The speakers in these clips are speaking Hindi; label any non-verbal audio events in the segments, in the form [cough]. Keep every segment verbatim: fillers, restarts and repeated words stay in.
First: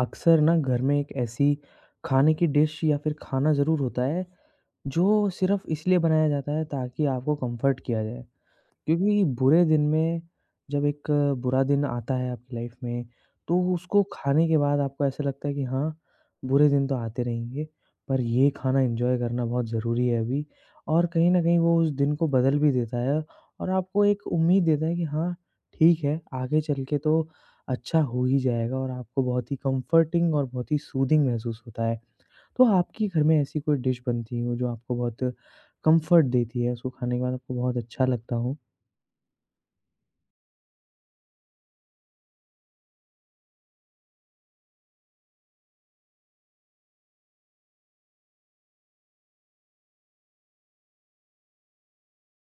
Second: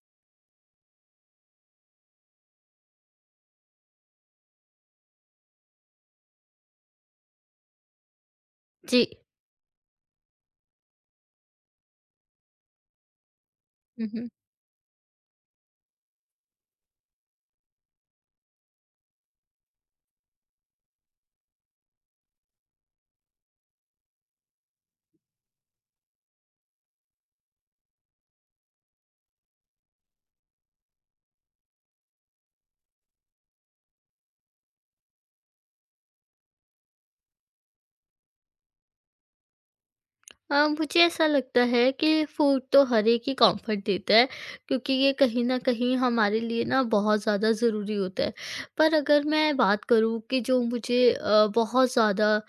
अक्सर ना घर में एक ऐसी खाने की डिश या फिर खाना ज़रूर होता है, जो सिर्फ़ इसलिए बनाया जाता है ताकि आपको कम्फ़र्ट किया जाए। जी। क्योंकि बुरे दिन में जब एक बुरा दिन आता है आपकी लाइफ में, तो उसको हुँ, हुँ। खाने के बाद आपको ऐसा लगता है कि हाँ, बुरे दिन तो आते रहेंगे, पर ये खाना एन्जॉय करना बहुत ज़रूरी है अभी और कहीं न कहीं वो उस दिन को बदल भी देता है और आपको एक उम्मीद देता है कि हाँ, ठीक है, आगे चल के तो अच्छा हो ही जाएगा और आपको बहुत ही कम्फ़र्टिंग और बहुत ही सूदिंग महसूस होता है। तो आपके घर में ऐसी कोई डिश बनती हो जो आपको बहुत कम्फ़र्ट देती है, उसको खाने के बाद आपको बहुत अच्छा लगता हो? अ, मुझे ऐसा लगता है कि फ़ूड तो हर एक ही कम्फ़र्ट देता है क्योंकि ये कहीं न कहीं हमारे लिए ना बहुत ज़्यादा ज़रूरी होता है। पर अगर मैं बात करूँ कि जो मुझे अ, बहुत ज़्यादा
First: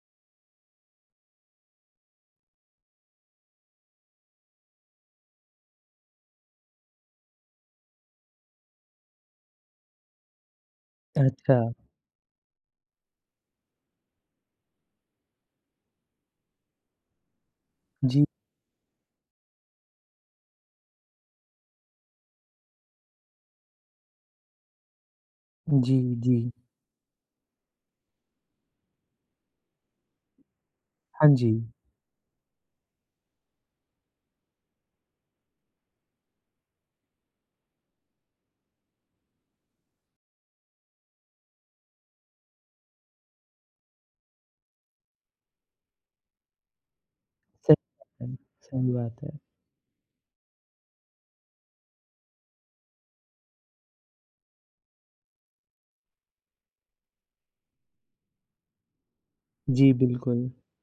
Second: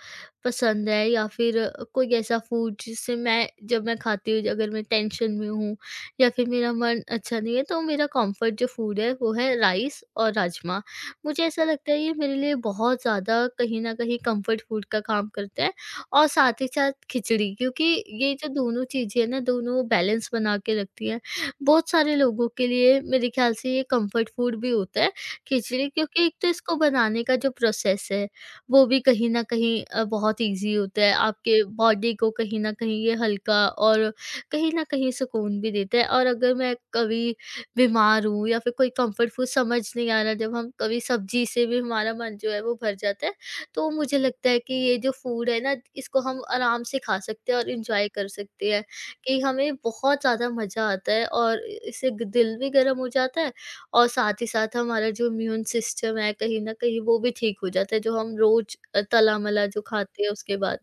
पसंद है या फिर कोई ऐसा फ़ूड जिससे मैं जब मैं खाती हूँ, अगर मैं टेंशन में हूँ या फिर मेरा मन अच्छा नहीं है, तो मेरा कम्फ़र्ट जो फ़ूड है वो है राइस और राजमा। मुझे अच्छा, ऐसा लगता है ये मेरे लिए बहुत ज़्यादा कहीं न कहीं कम्फ़र्ट फ़ूड का काम करता है और साथ ही साथ खिचड़ी, क्योंकि जी, ये जो दोनों चीज़ें हैं ना, दोनों बैलेंस बना के रखती हैं। बहुत सारे लोगों के लिए मेरे ख्याल से ये कम्फर्ट फूड भी होता है खिचड़ी, जी, क्योंकि जी। एक तो इसको बनाने का जो प्रोसेस है, वो भी कहीं न कहीं अ, बहुत ईज़ी होता है। हाँ जी, आपके बॉडी को कहीं न कहीं ये हल्का और कहीं न कहीं सुकून भी देता है और अगर मैं कभी बीमार हूँ या फिर कोई कम्फर्ट फूड समझ नहीं आ रहा, जब हम कभी सब्ज़ी से भी हमारा मन जो है वो भर जाता है। तो मुझे लगता है कि ये जो फूड है ना, इसको हम आराम से खा सकते हैं और सही इंजॉय कर बात है, सकते हैं सही बात है। कि हमें बहुत ज़्यादा मज़ा आता है और इ- इससे ग- दिल भी गर्म हो जाता है और साथ ही साथ हमारा जो इम्यून सिस्टम है कहीं ना कहीं वो भी ठीक हो जाता है, जो हम रोज अ, तला मला जो जी, खाते हैं बिल्कुल। उसके बाद।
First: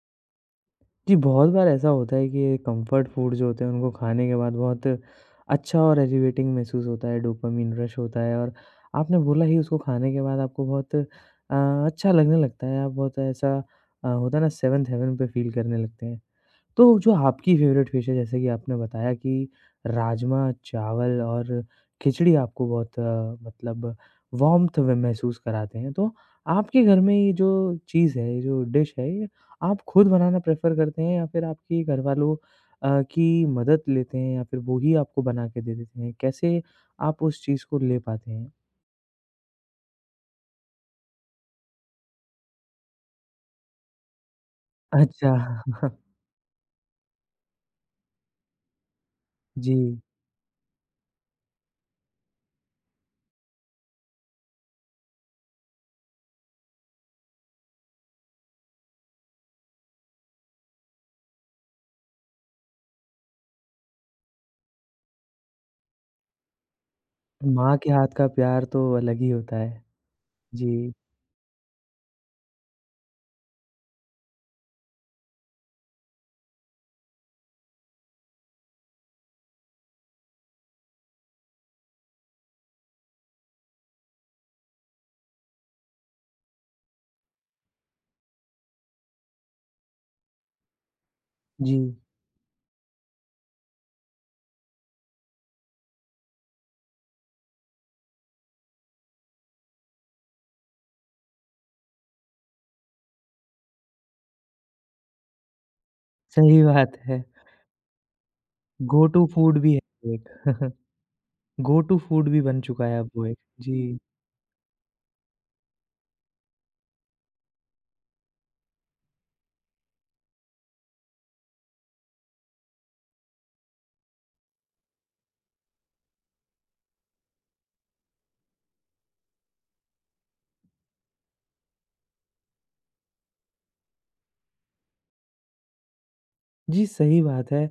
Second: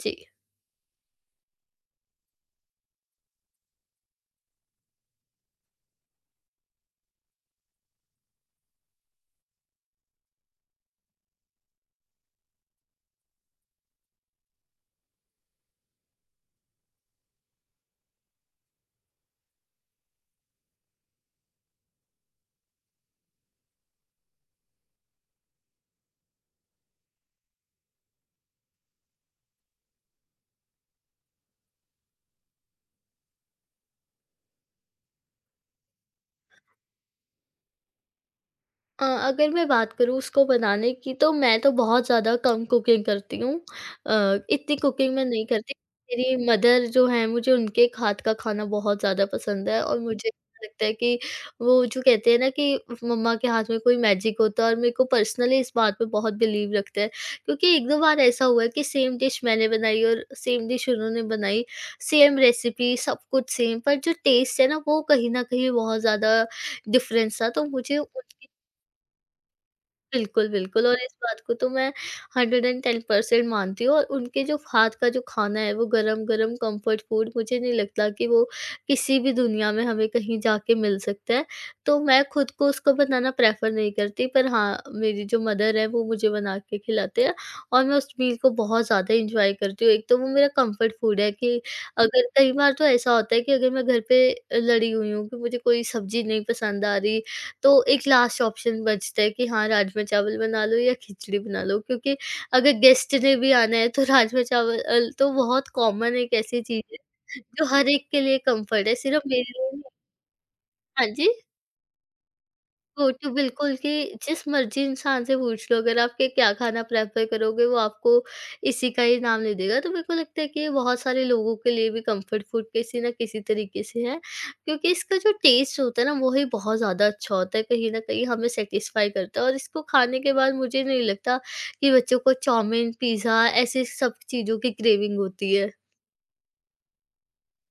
जी। जी, बहुत बार ऐसा होता है कि कम्फर्ट फूड जो होते हैं उनको खाने के बाद बहुत अच्छा और एलिवेटिंग महसूस होता है, डोपामाइन रश होता है और आपने बोला ही उसको खाने के बाद आपको बहुत अ, अच्छा लगने लगता है, आप बहुत ऐसा अ, होता है ना सेवंथ हेवन पे फ़ील करने लगते हैं। तो जो आपकी फ़ेवरेट फ़िश है जैसे कि आपने बताया कि राजमा, चावल और खिचड़ी आपको बहुत अ, मतलब वार्म्थ व महसूस कराते हैं। तो आपके घर में ये जो चीज़ है, ये जो डिश है, ये आप खुद बनाना प्रेफ़र करते हैं या फिर आपके घरवालों अ, की मदद लेते हैं या फिर वो ही आपको बना के दे देते हैं? कैसे आप उस चीज़ को ले पाते हैं? अ, अगर मैं बात करूँ उसको बनाने की, तो मैं तो बहुत ज़्यादा कम कुकिंग करती हूँ। अ, इतनी कुकिंग मैं अच्छा। नहीं करती। [laughs] मेरी मदर जो हैं, मुझे उनके हाथ का खाना बहुत ज़्यादा पसंद जी, है और मुझे ऐसा लगता है कि वो जो कहते हैं ना कि मम्मा के हाथ में कोई मैजिक होता है और मेरे को पर्सनली इस बात पे बहुत बिलीव रखता है। क्योंकि एक दो बार ऐसा हुआ है कि सेम डिश मैंने बनाई और सेम डिश उन्होंने बनाई, सेम रेसिपी सब कुछ सेम, पर जो टेस्ट है ना वो कहीं न कहीं बहुत ज़्यादा डिफ़रेंस था, तो माँ के मुझे हाथ का उनकी। प्यार तो अलग ही होता है। बिल्कुल, बिल्कुल, जी, और इस बात को तो मैं वन हंड्रेड टेन परसेंट मानती हूँ और उनके जो हाथ का जो खाना है वो गरम-गरम कंफर्ट फूड, मुझे नहीं लगता कि वो किसी भी दुनिया में हमें कहीं जाके मिल सकता है। तो मैं खुद को उसको बनाना प्रेफ़र नहीं करती, पर हाँ, मेरी जो मदर है वो मुझे बना के खिलाते हैं और मैं उस मील को बहुत ज़्यादा एन्जॉय करती हूँ। एक तो वो मेरा कंफर्ट फूड है कि जी, अगर कई बार तो ऐसा होता है कि अगर मैं घर पे अ, लड़ी हुई हूँ कि मुझे कोई सब्ज़ी नहीं पसंद आ रही, तो एक लास्ट ऑप्शन बचता है कि हाँ, राजमा चावल बना लो या खिचड़ी बना लो, क्योंकि अगर गेस्ट ने भी आना है तो [laughs] राजमा चावल अल तो बहुत कॉमन एक सही ऐसी चीज़ बात है। है, जो हर एक के लिए कम्फर्ट है, गो टू सिर्फ़ मेरे फूड लिए भी नहीं। है एक [laughs] हाँ जी? गो टू फूड भी बन चुका है गो अब वो टू एक। बिल्कुल, जी। कि जिस मर्ज़ी इंसान से पूछ लो अगर आप कि क्या खाना प्रेफ़र करोगे, वो आपको इसी का ही नाम ले देगा। तो मेरे को लगता है कि ये बहुत सारे लोगों के लिए भी कम्फ़र्ट फ़ूड किसी न किसी तरीके से है। क्योंकि इसका जो टेस्ट होता है ना वो ही बहुत ज़्यादा अच्छा होता है, कहीं न कहीं हमें सैटिस्फ़ाई करता है और इसको खाने के बाद मुझे नहीं लगता कि बच्चों को चाउमीन, पिज़्ज़ा, ऐसे सब चीज़ों की क्रेविंग होती है। जी, सही बात है।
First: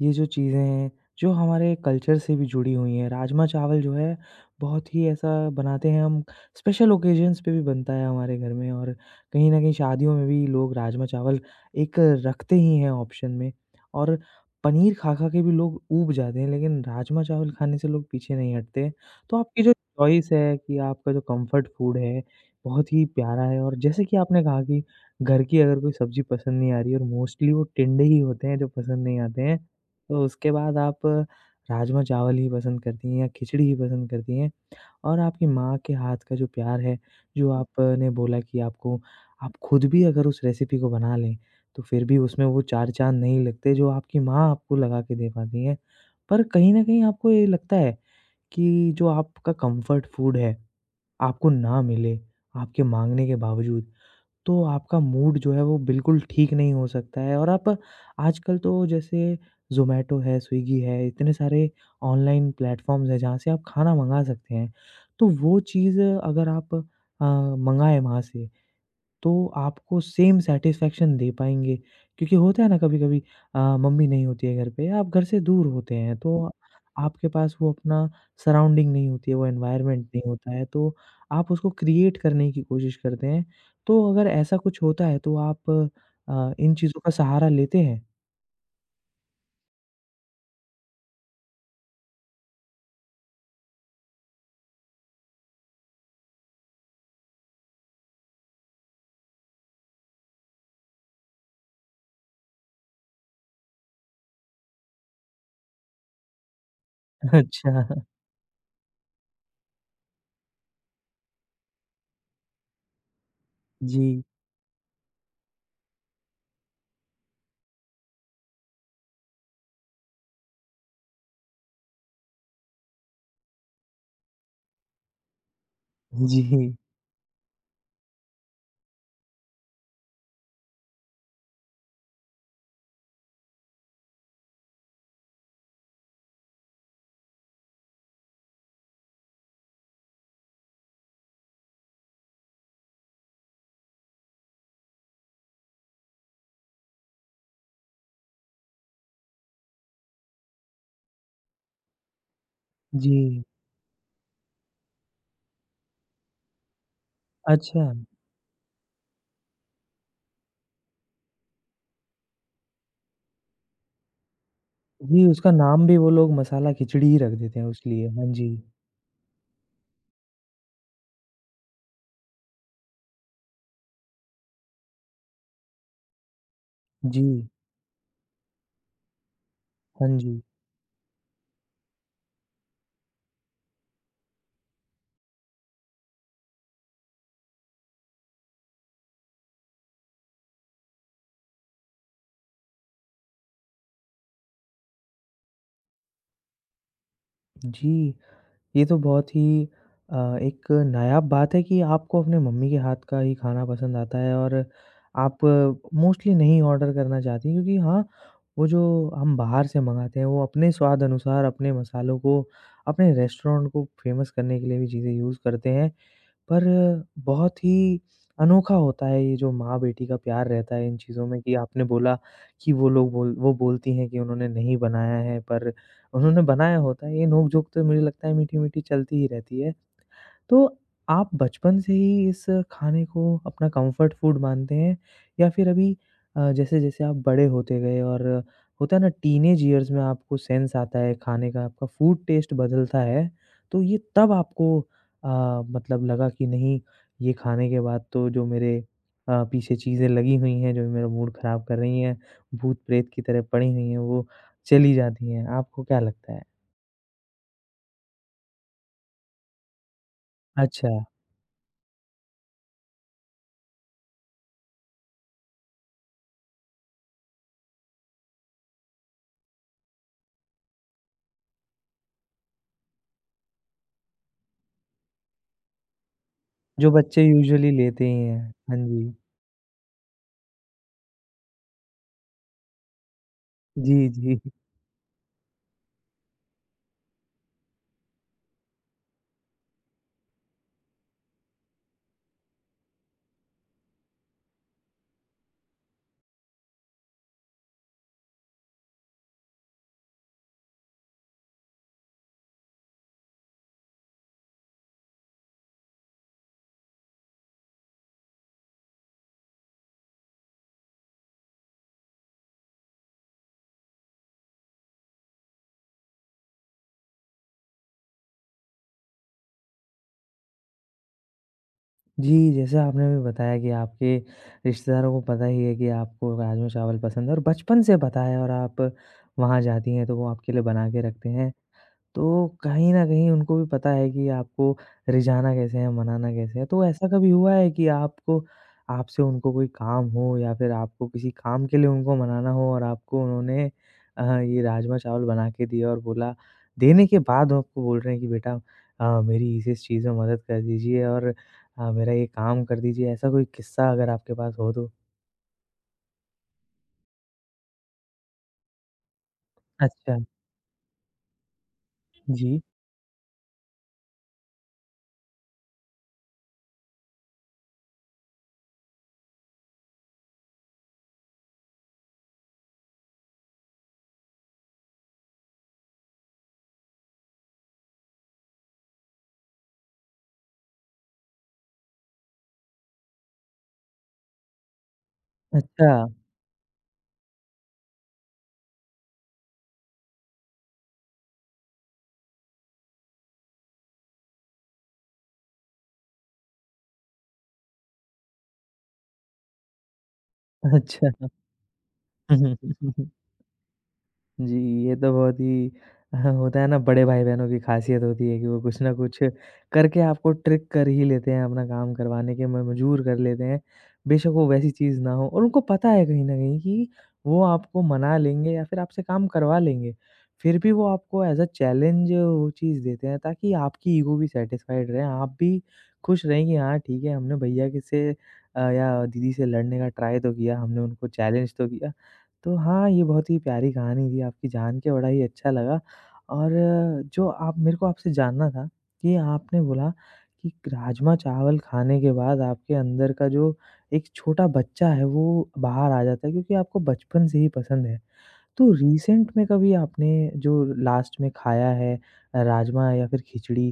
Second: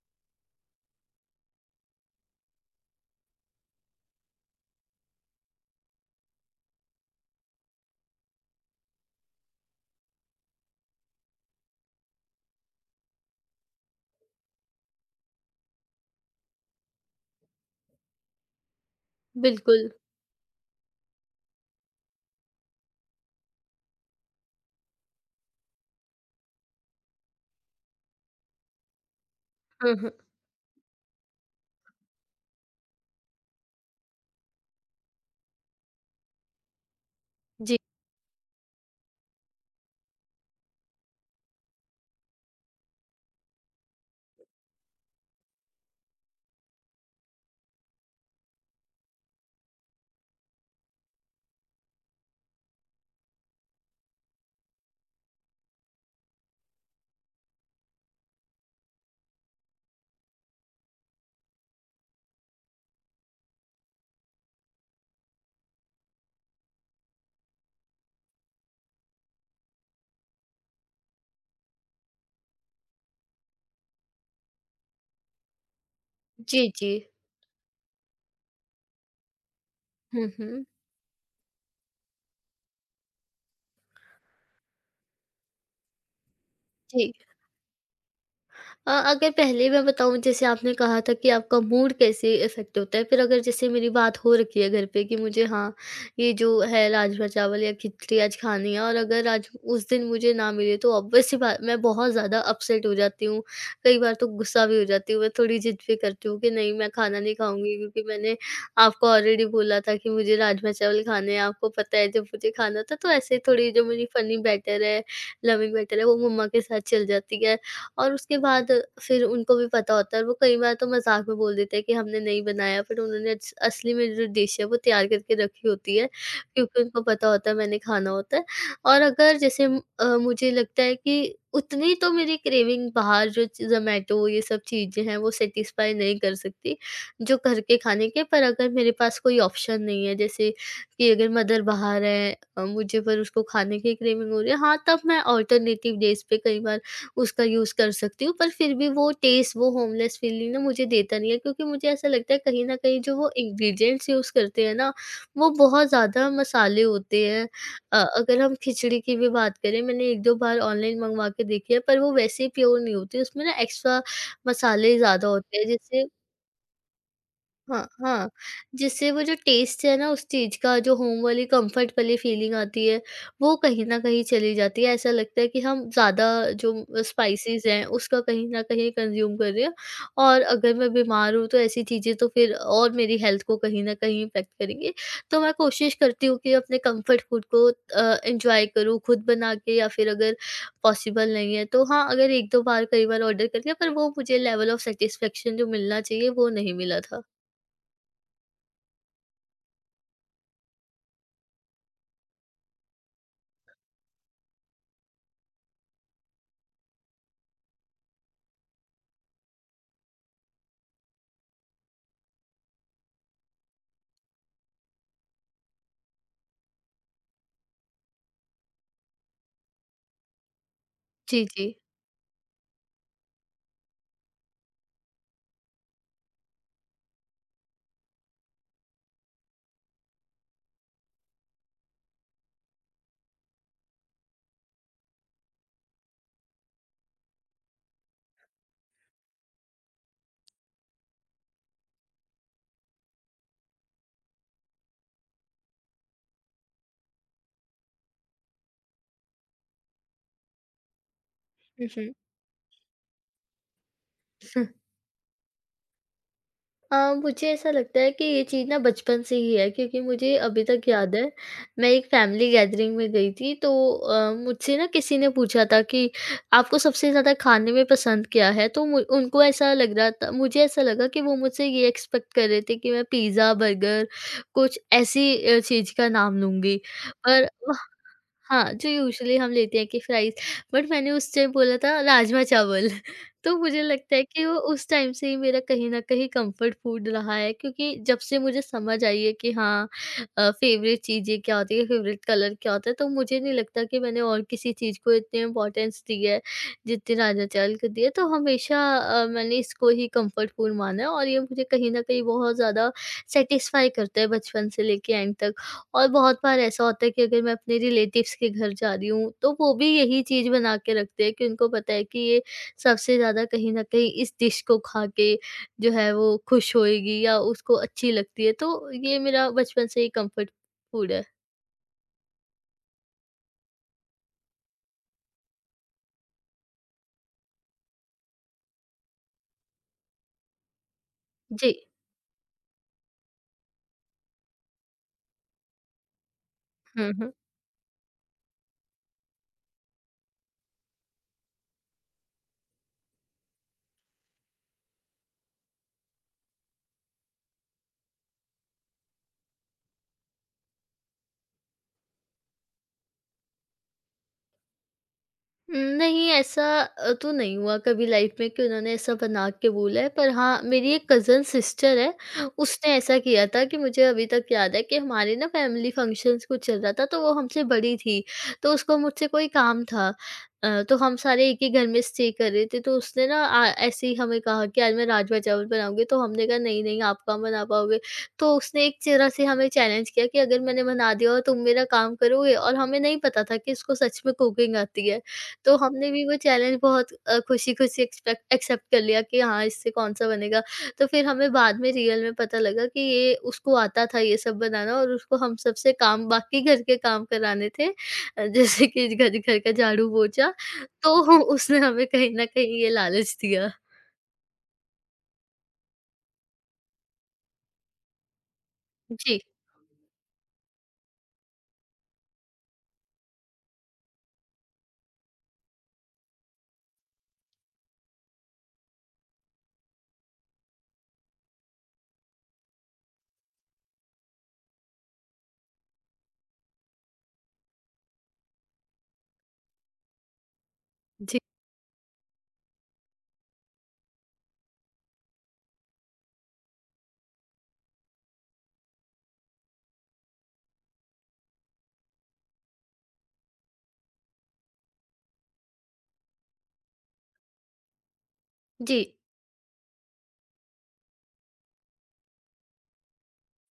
ये जो चीज़ें हैं, जो हमारे कल्चर से भी जुड़ी हुई हैं। राजमा-चावल जो है, बहुत ही ऐसा बनाते हैं हम स्पेशल ओकेजन्स पे भी बनता है हमारे घर में और कहीं न कहीं शादियों में भी लोग राजमा-चावल एक रखते ही हैं ऑप्शन में और पनीर खा-खा के भी लोग ऊब जाते हैं, लेकिन राजमा-चावल खाने से लोग पीछे नहीं हटते। तो आपकी जो बिल्कुल। चॉइस है कि आपका जो कम्फर्ट फूड है, बहुत ही प्यारा है और जैसे कि आपने कहा कि घर की अगर कोई सब्ज़ी पसंद नहीं आ रही है और मोस्टली वो टिंडे ही होते हैं जो पसंद नहीं आते हैं, हाँ, हाँ। तो उसके बाद आप राजमा चावल ही पसंद करती हैं या खिचड़ी ही पसंद करती हैं और आपकी माँ के हाथ का जो प्यार है, जो जी। आपने बोला कि आपको आप खुद भी अगर उस रेसिपी को बना लें, तो फिर भी उसमें वो चार चाँद नहीं लगते जो आपकी माँ आपको लगा के दे पाती हैं। पर कहीं न कहीं आपको ये लगता है कि जो आपका कम्फर्ट फूड है, आपको ना मिले, आपके माँगने के बावजूद। तो आपका मूड जो है वो बिल्कुल ठीक नहीं हो सकता है और आप आजकल तो जैसे ज़ोमैटो है, स्विगी है, इतने सारे ऑनलाइन प्लेटफ़ॉर्म्स हैं जहाँ से आप खाना मँगा सकते हैं। तो वो चीज़ अगर आप अ, मँगाएँ वहाँ से तो आपको सेम सैटिस्फैक्शन दे पाएँगे। क्योंकि होता है ना कभी-कभी अ, मम्मी नहीं होती है घर पे, आप घर से दूर होते हैं, तो जी, जी। आपके पास वो अपना सराउंडिंग नहीं होती है, वो एनवायरनमेंट नहीं हुँ, होता है, हुँ। तो आप उसको क्रिएट करने की कोशिश करते हैं। तो अगर ऐसा कुछ होता है तो आप अ, इन चीज़ों का जी। सहारा लेते हैं? अ, अगर पहले मैं बताऊँ, जैसे आपने कहा था कि आपका मूड कैसे इफ़ेक्ट होता है, फिर अगर जैसे मेरी बात हो रखी है घर पे कि मुझे हाँ, ये जो है राजमा चावल या खिचड़ी आज खानी है और अगर आज उस दिन मुझे ना मिले, तो ऑब्वियस सी बात, मैं बहुत ज़्यादा अपसेट हो जाती हूँ। कई बार तो गुस्सा भी हो जाती हूँ, मैं थोड़ी ज़िद भी करती हूँ कि नहीं, मैं खाना [laughs] नहीं अच्छा, खाऊँगी क्योंकि मैंने आपको ऑलरेडी बोला था कि मुझे राजमा चावल खाने हैं, आपको पता है जब मुझे खाना था, तो ऐसे थोड़ी, जो मेरी जी, फ़नी बैटर है, लविंग बैटर है, वो मम्मा के साथ चल जाती है। और उसके बाद फिर उनको भी पता होता है और वो कई बार तो मज़ाक में बोल देते हैं कि हमने नहीं बनाया, फिर उन्होंने अस असली में जो डिश है वो तैयार करके रखी होती है, जी, क्योंकि उनको पता होता है मैंने खाना होता है। और अगर जैसे म- अ, मुझे लगता है कि उतनी तो मेरी क्रेविंग बाहर, जो च ज़ोमैटो ये सब चीज़ें हैं वो सैटिस्फाई नहीं कर सकती, जो घर के खाने के, पर अगर मेरे पास कोई ऑप्शन नहीं है, जैसे कि अगर मदर बाहर है, अ, मुझे पर उसको खाने की क्रेविंग हो रही है, हाँ, तब मैं अल्टरनेटिव डेज़ पे कई बार उसका यूज़ कर सकती हूँ। पर फिर भी वो टेस्ट, वो होमलेस फीलिंग ना, मुझे देता नहीं है क्योंकि मुझे ऐसा लगता है कहीं न कहीं जो वो जी। इंग्रीडिएंट्स यूज़ करते हैं ना, वो बहुत ज़्यादा मसाले होते हैं। अच्छा, अ, अगर हम खिचड़ी की भी बात करें, मैंने एक दो बार ऑनलाइन मँगवा के देखी है, पर वो वैसे प्योर नहीं होती, उसमें ना एक्स्ट्रा मसाले जी, ज़्यादा उसका होते हैं नाम भी जिससे वो लोग मसाला खिचड़ी ही रख देते हैं हाँ, उसलिए। हाँ हाँ, जी, जिससे वो जो टेस्ट है ना उस चीज़ का, जो होम वाली कंफर्ट वाली फीलिंग आती है, वो कहीं न कहीं चली जाती है। ऐसा लगता है कि हम ज़्यादा जो जी, स्पाइसेस हैं उसका कहीं न कहीं कंज़्यूम कर रहे हैं हाँ जी, और अगर मैं बीमार हूँ तो ऐसी चीज़ें तो फिर और मेरी हेल्थ को कहीं न कहीं इम्पैक्ट करेंगी। तो मैं कोशिश करती हूँ कि अपने कंफर्ट फूड को अ, एन्जॉय करूँ खुद बना के, या फिर अगर पॉसिबल नहीं है तो हाँ, अगर एक दो बार, कई बार ऑर्डर कर लिया, पर वो मुझे लेवल ऑफ सैटिस्फैक्शन जो मिलना चाहिए वो नहीं मिला था। जी। ये तो बहुत ही अ, एक नायाब बात है कि आपको अपने मम्मी के हाथ का ही खाना पसंद आता है और आप मोस्टली नहीं ऑर्डर करना चाहती क्योंकि हाँ, वो जो हम बाहर से मँगाते हैं, वो अपने स्वाद अनुसार अपने मसालों को, अपने रेस्टोरेंट को फ़ेमस करने के लिए भी चीज़ें यूज़ करते हैं। पर बहुत ही अनोखा होता है ये जो माँ-बेटी का प्यार रहता है इन चीज़ों में जी, कि जी। आपने बोला कि वो लोग बोल वो बोलती हैं कि उन्होंने नहीं बनाया है पर उन्होंने बनाया होता है। ये नोक-झोंक तो मुझे लगता है मीठी-मीठी चलती ही रहती है। तो आप बचपन से ही इस खाने को अपना कम्फर्ट फूड मानते हैं या फिर अभी अ, जैसे-जैसे आप बड़े होते गए और होता है ना टीनेज इयर्स में आपको सेंस आता है खाने का, आपका फूड टेस्ट बदलता है, तो ये तब आपको अ, मतलब लगा कि नहीं ये खाने के बाद तो जो मेरे अ, पीछे चीज़ें लगी हुई हैं, जो मेरा मूड ख़राब कर हुँ, रही हुँ। हैं, भूत-प्रेत की तरह पड़ी हुई हैं, वो चली जाती हैं। आपको क्या लगता है? अ, मुझे ऐसा लगता है कि ये चीज़ ना बचपन से ही है, क्योंकि मुझे अभी तक अच्छा, याद है, मैं एक फैमिली गैदरिंग में गई थी, तो अ, मुझसे ना किसी ने पूछा था कि आपको सबसे ज़्यादा खाने में पसंद क्या है? तो मु उनको ऐसा लग रहा था, मुझे ऐसा लगा कि वो मुझसे ये एक्सपेक्ट कर रहे थे कि मैं पिज़्ज़ा, बर्गर, कुछ ऐसी अ, चीज़ का नाम लूँगी। जो बच्चे पर यूजुअली लेते ही हैं। हाँ, हाँ जो जी। यूजुअली हम लेते हैं कि फ्राइज़, बट मैंने उस टाइम बोला था राजमा-चावल। [laughs] तो मुझे जी, लगता है जी। कि वो उस टाइम से ही मेरा कहीं न कहीं कम्फ़र्ट फूड रहा है, क्योंकि जब से मुझे समझ आई है कि हाँ, अ, फ़ेवरेट चीज़ें क्या होती है, फ़ेवरेट कलर क्या होता है, तो मुझे नहीं लगता कि मैंने और किसी चीज़ को इतनी इम्पोर्टेंस दी है, जितनी राजमा-चावल को दी है। तो हमेशा अ, मैंने इसको ही कम्फ़र्ट फूड माना है और ये मुझे कहीं न कहीं बहुत ज़्यादा सैटिस्फ़ाई करता है बचपन से लेके एंड तक। और बहुत बार ऐसा होता है कि अगर मैं अपने रिलेटिव्स के घर जा रही हूँ, तो वो भी यही चीज़ बना के रखते हैं कि उनको पता है कि ये सबसे ज़्यादा कहीं न कहीं इस डिश को खा के जो है वो खुश होएगी, या उसको अच्छी लगती है। तो ये मेरा बचपन से ही कम्फर्ट फूड है। जी, जैसे आपने अभी बताया कि आपके रिश्तेदारों को पता ही है कि आपको राजमा चावल पसंद है और बचपन से पता है और आप वहाँ जाती हैं तो वो आपके लिए बना के रखते हैं। जी। तो कहीं न कहीं उनको भी पता है कि आपको रिझाना कैसे है, मनाना कैसे है। तो ऐसा हुँ, कभी हुँ। हुआ है कि आपको आपसे उनको कोई काम हो या फिर आपको किसी काम के लिए उनको मनाना हो और आपको उन्होंने अ, ये राजमा-चावल बना के दिया और बोला देने के बाद वो आपको बोल रहे हैं कि बेटा अ, मेरी इस-इस चीज़ में मदद कर दीजिए और अ, मेरा ये काम कर दीजिए। ऐसा कोई किस्सा अगर आपके पास हो तो? नहीं, ऐसा अ, तो नहीं हुआ कभी लाइफ में कि उन्होंने ऐसा बना के बोला है, अच्छा। पर हाँ, मेरी एक कज़न सिस्टर है, जी। उसने ऐसा किया था कि मुझे अभी तक याद है कि हमारे ना फैमिली फंक्शन्स कुछ चल रहा था, तो वो हमसे बड़ी थी, तो उसको मुझसे कोई काम था। अ, तो हम सारे एक ही घर में स्टे कर रहे थे, तो उसने ना अ, ऐसे ही हमें कहा कि आज मैं राजमा-चावल बनाऊँगी, तो हमने कहा, "नहीं, नहीं, आप कहाँ बना पाओगे?" तो उसने एक तरह से हमें चैलेंज किया कि अगर मैंने बना दिया, और तुम मेरा काम करोगे, और हमें नहीं पता था कि इसको सच में कुकिंग आती है। तो अच्छा। हमने भी वो चैलेंज बहुत अ, खुशी-खुशी एक्सपेक्ट एक्सेप्ट कर लिया कि हाँ, इससे कौन-सा बनेगा। तो फिर हमें बाद में रियल में पता लगा कि ये उसको आता था, ये सब बनाना, और उसको हम सबसे काम, बाकी घर के काम कराने थे, अ, जैसे कि घर घर का झाड़ू, पोछा। अच्छा। तो उसने हमें कहीं न [laughs] कहीं ये हुँ, हुँ। लालच दिया। जी, ये तो बहुत ही अ, होता है ना बड़े भाई-बहनों की ख़ासियत होती है कि वो कुछ ना कुछ जी, करके आपको ट्रिक कर ही लेते हैं, अपना काम करवाने के मजबूर कर लेते हैं। बेशक वो वैसी चीज़ ना हो और उनको पता है कहीं न कहीं कि वो आपको मना लेंगे या फिर आपसे काम करवा लेंगे। फिर भी वो आपको एज़ अ चैलेंज वो चीज़ देते हैं ताकि आपकी ईगो भी सैटिस्फाइड रहे, आप भी खुश रहें कि हाँ, ठीक है हमने भैया के से अ, या दीदी से लड़ने का ट्राई तो किया, हमने उनको जी, चैलेंज तो किया। तो हाँ, ये बहुत ही प्यारी कहानी थी आपकी, जान के बड़ा ही अच्छा लगा और जो आप मेरे को आपसे जानना था कि आपने बोला कि राजमा-चावल खाने के बाद आपके अंदर का जो एक छोटा बच्चा है, वो बाहर आ जाता है क्योंकि आपको बचपन से ही पसंद है। तो जी, रिसेंट में कभी आपने जो लास्ट में खाया है राजमा या फिर खिचड़ी,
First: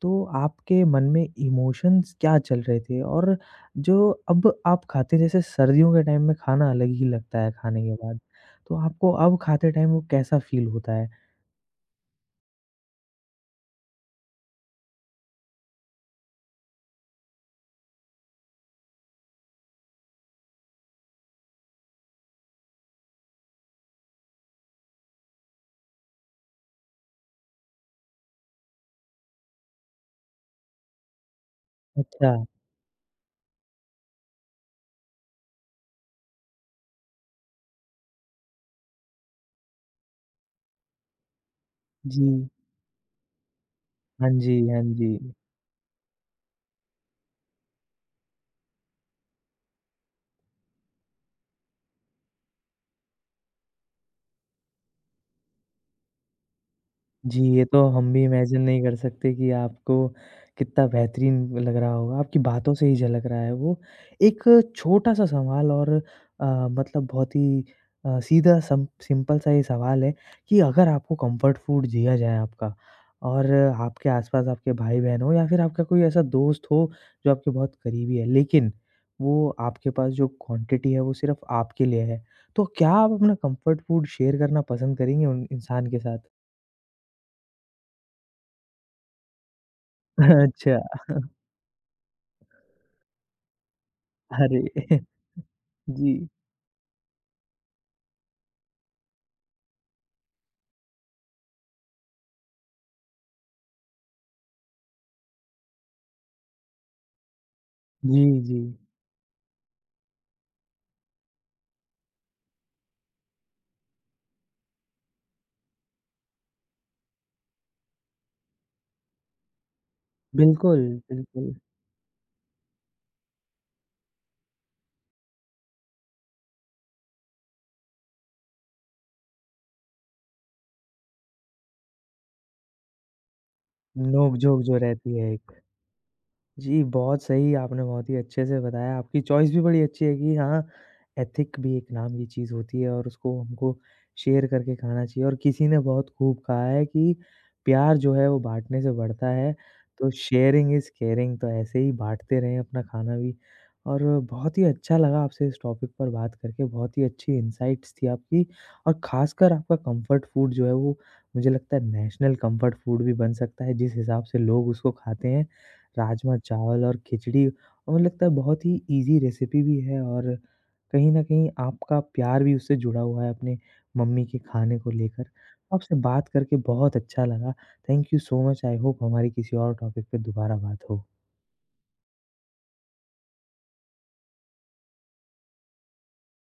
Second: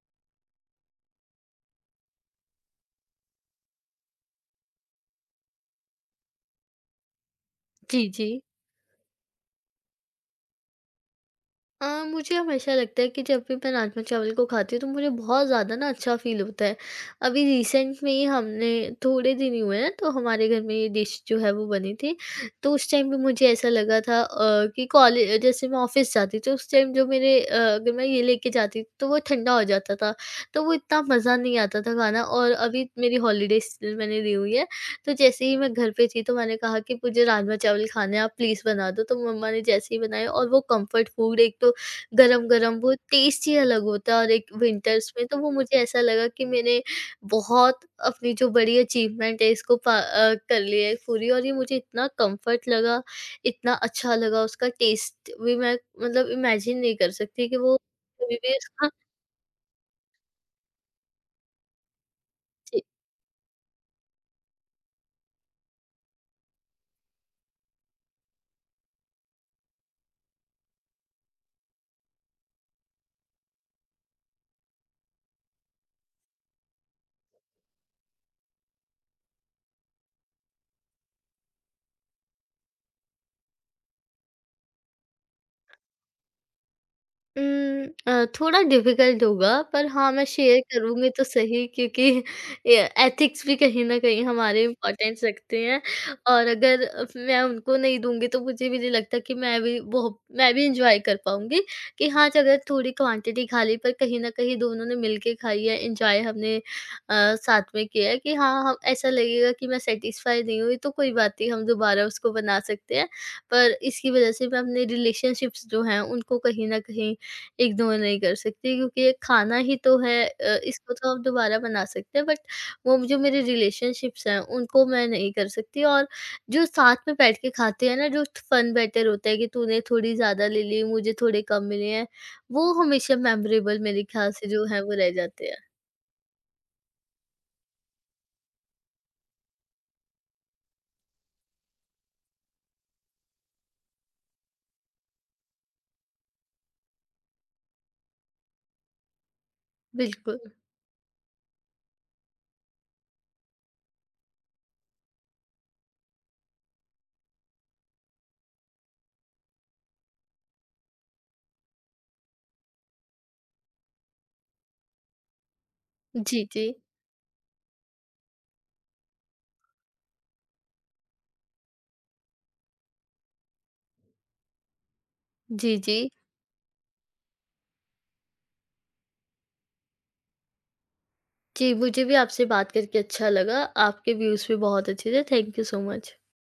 तो आपके मन में इमोशंस क्या चल रहे थे? और जो अब आप खाते हैं, जैसे सर्दियों के टाइम में खाना अलग ही लगता है खाने के जी, बाद, जी। तो आपको अब खाते टाइम वो कैसा फ़ील होता है? अ, मुझे हमेशा लगता है कि जब भी मैं राजमा चावल को खाती हूँ, तो मुझे बहुत ज़्यादा ना अच्छा फ़ील होता है। अभी रिसेंट में ही हमने, थोड़े दिन ही हुए हैं, तो हमारे घर में ये डिश जो है वो बनी थी। तो उस टाइम पे मुझे ऐसा लगा था अ, कि कॉले, जैसे मैं ऑफ़िस जाती तो उस टाइम जो मेरे, अ, अगर मैं ये लेके जाती, तो वो ठंडा हो जाता था। तो वो इतना मज़ा नहीं आता था खाना, अच्छा, और अभी मेरी हॉलिडेज़ मैंने ली हुई है। तो जैसे ही मैं घर पे थी, तो मैंने कहा कि मुझे राजमा चावल खाने हैं, आप प्लीज़ बना दो। तो मम्मा ने जैसे ही बनाए और वो कम्फ़र्ट फ़ूड, एक तो जी। गरम-गरम, वो टेस्ट ही अलग होता है, हाँ और एक जी, हाँ जी। विंटर्स में, तो वो मुझे ऐसा लगा कि मैंने बहुत अपनी जो बड़ी अचीवमेंट है इसको पा अ, कर ली है पूरी, और ये मुझे इतना कम्फ़र्ट लगा, इतना अच्छा लगा, उसका टेस्ट भी मैं, मतलब इमेजिन नहीं कर जी, सकती कि ये वो तो हम भी कभी भी इमेजिन नहीं उसका। कर सकते कि आपको कितना बेहतरीन लग रहा होगा, आपकी बातों से ही झलक रहा है वो। एक छोटा-सा सवाल और अ, मतलब बहुत ही अ, सीधा सम सिंपल-सा ये सवाल है कि अगर आपको कम्फर्ट फूड दिया जाए आपका और आपके आस-पास आपके भाई-बहन हो या फिर आपका कोई ऐसा दोस्त हो जो आपके बहुत करीबी है, लेकिन वो आपके पास जो क्वांटिटी है वो सिर्फ़ आपके लिए है, तो क्या आप अपना कम्फर्ट फूड शेयर करना पसंद करेंगे उन इंसान के साथ? उम, अ, थोड़ा डिफ़िकल्ट होगा, पर हाँ, मैं शेयर अच्छा। करूँगी तो सही, क्योंकि [laughs] ए एथिक्स भी कहीं न कहीं अरे! हमारे [laughs] इम्पोर्टेंस रखते हैं। जी। और अगर मैं उनको नहीं दूँगी, तो मुझे भी नहीं लगता कि मैं भी वो मैं भी एन्जॉय कर पाऊँगी कि हाँ, अगर थोड़ी क्वांटिटी खा ली, पर कहीं न कहीं दोनों ने मिल के खाई है, एन्जॉय हमने अ, साथ में किया है जी, कि हाँ, जी। हम, ऐसा लगेगा कि मैं सैटिस्फाई नहीं हुई, तो कोई बात नहीं, हम दोबारा उसको बना सकते हैं। पर इसकी वज़ह से मैं अपने रिलेशनशिप्स जो हैं उनको कहीं न कहीं इग्नोर नहीं कर सकती, क्योंकि ये खाना ही तो है, अ, बिल्कुल, इसको तो आप बिल्कुल। दोबारा बना सकते हैं, बट वो जो मेरे रिलेशनशिप्स हैं उनको मैं नहीं कर सकती। और जो साथ में बैठ के खाते हैं ना, जो फन बैटर होता है कि तूने थोड़ी ज़्यादा ले ली, मुझे थोड़े कम मिले हैं, वो हमेशा मेमोरेबल मेरे ख्याल से नोक-झोंक जो जो है वो रह रहती है जाते हैं। एक। जी, बहुत सही आपने बहुत ही अच्छे से बताया, आपकी चॉइस भी बड़ी अच्छी है कि हाँ, एथिक भी एक नाम की चीज़ होती है और उसको हमको शेयर करके खाना चाहिए और किसी ने बहुत खूब कहा है कि प्यार जो है वो बाँटने से बढ़ता है, तो बिल्कुल। शेयरिंग इज़ केयरिंग तो ऐसे ही बाँटते रहें अपना खाना भी। और बहुत ही अच्छा लगा आपसे इस टॉपिक पर बात करके, बहुत ही अच्छी इनसाइट्स थी आपकी और ख़ासकर आपका कम्फ़र्ट फूड जो है वो मुझे लगता है नेशनल कम्फ़र्ट फूड भी बन सकता है, जिस हिसाब से लोग उसको खाते हैं। राजमा जी जी। चावल और खिचड़ी और लगता है बहुत ही ईज़ी रेसिपी भी है और कहीं न कहीं आपका प्यार भी उससे जुड़ा हुआ है अपने मम्मी के खाने को लेकर। जी आपसे जी। बात करके बहुत अच्छा लगा। Thank you so much I hope हमारी किसी और टॉपिक पे दोबारा बात हो। जी, मुझे भी आपसे बात करके अच्छा लगा। आपके व्यूज़ भी बहुत अच्छे थे। Thank you so much.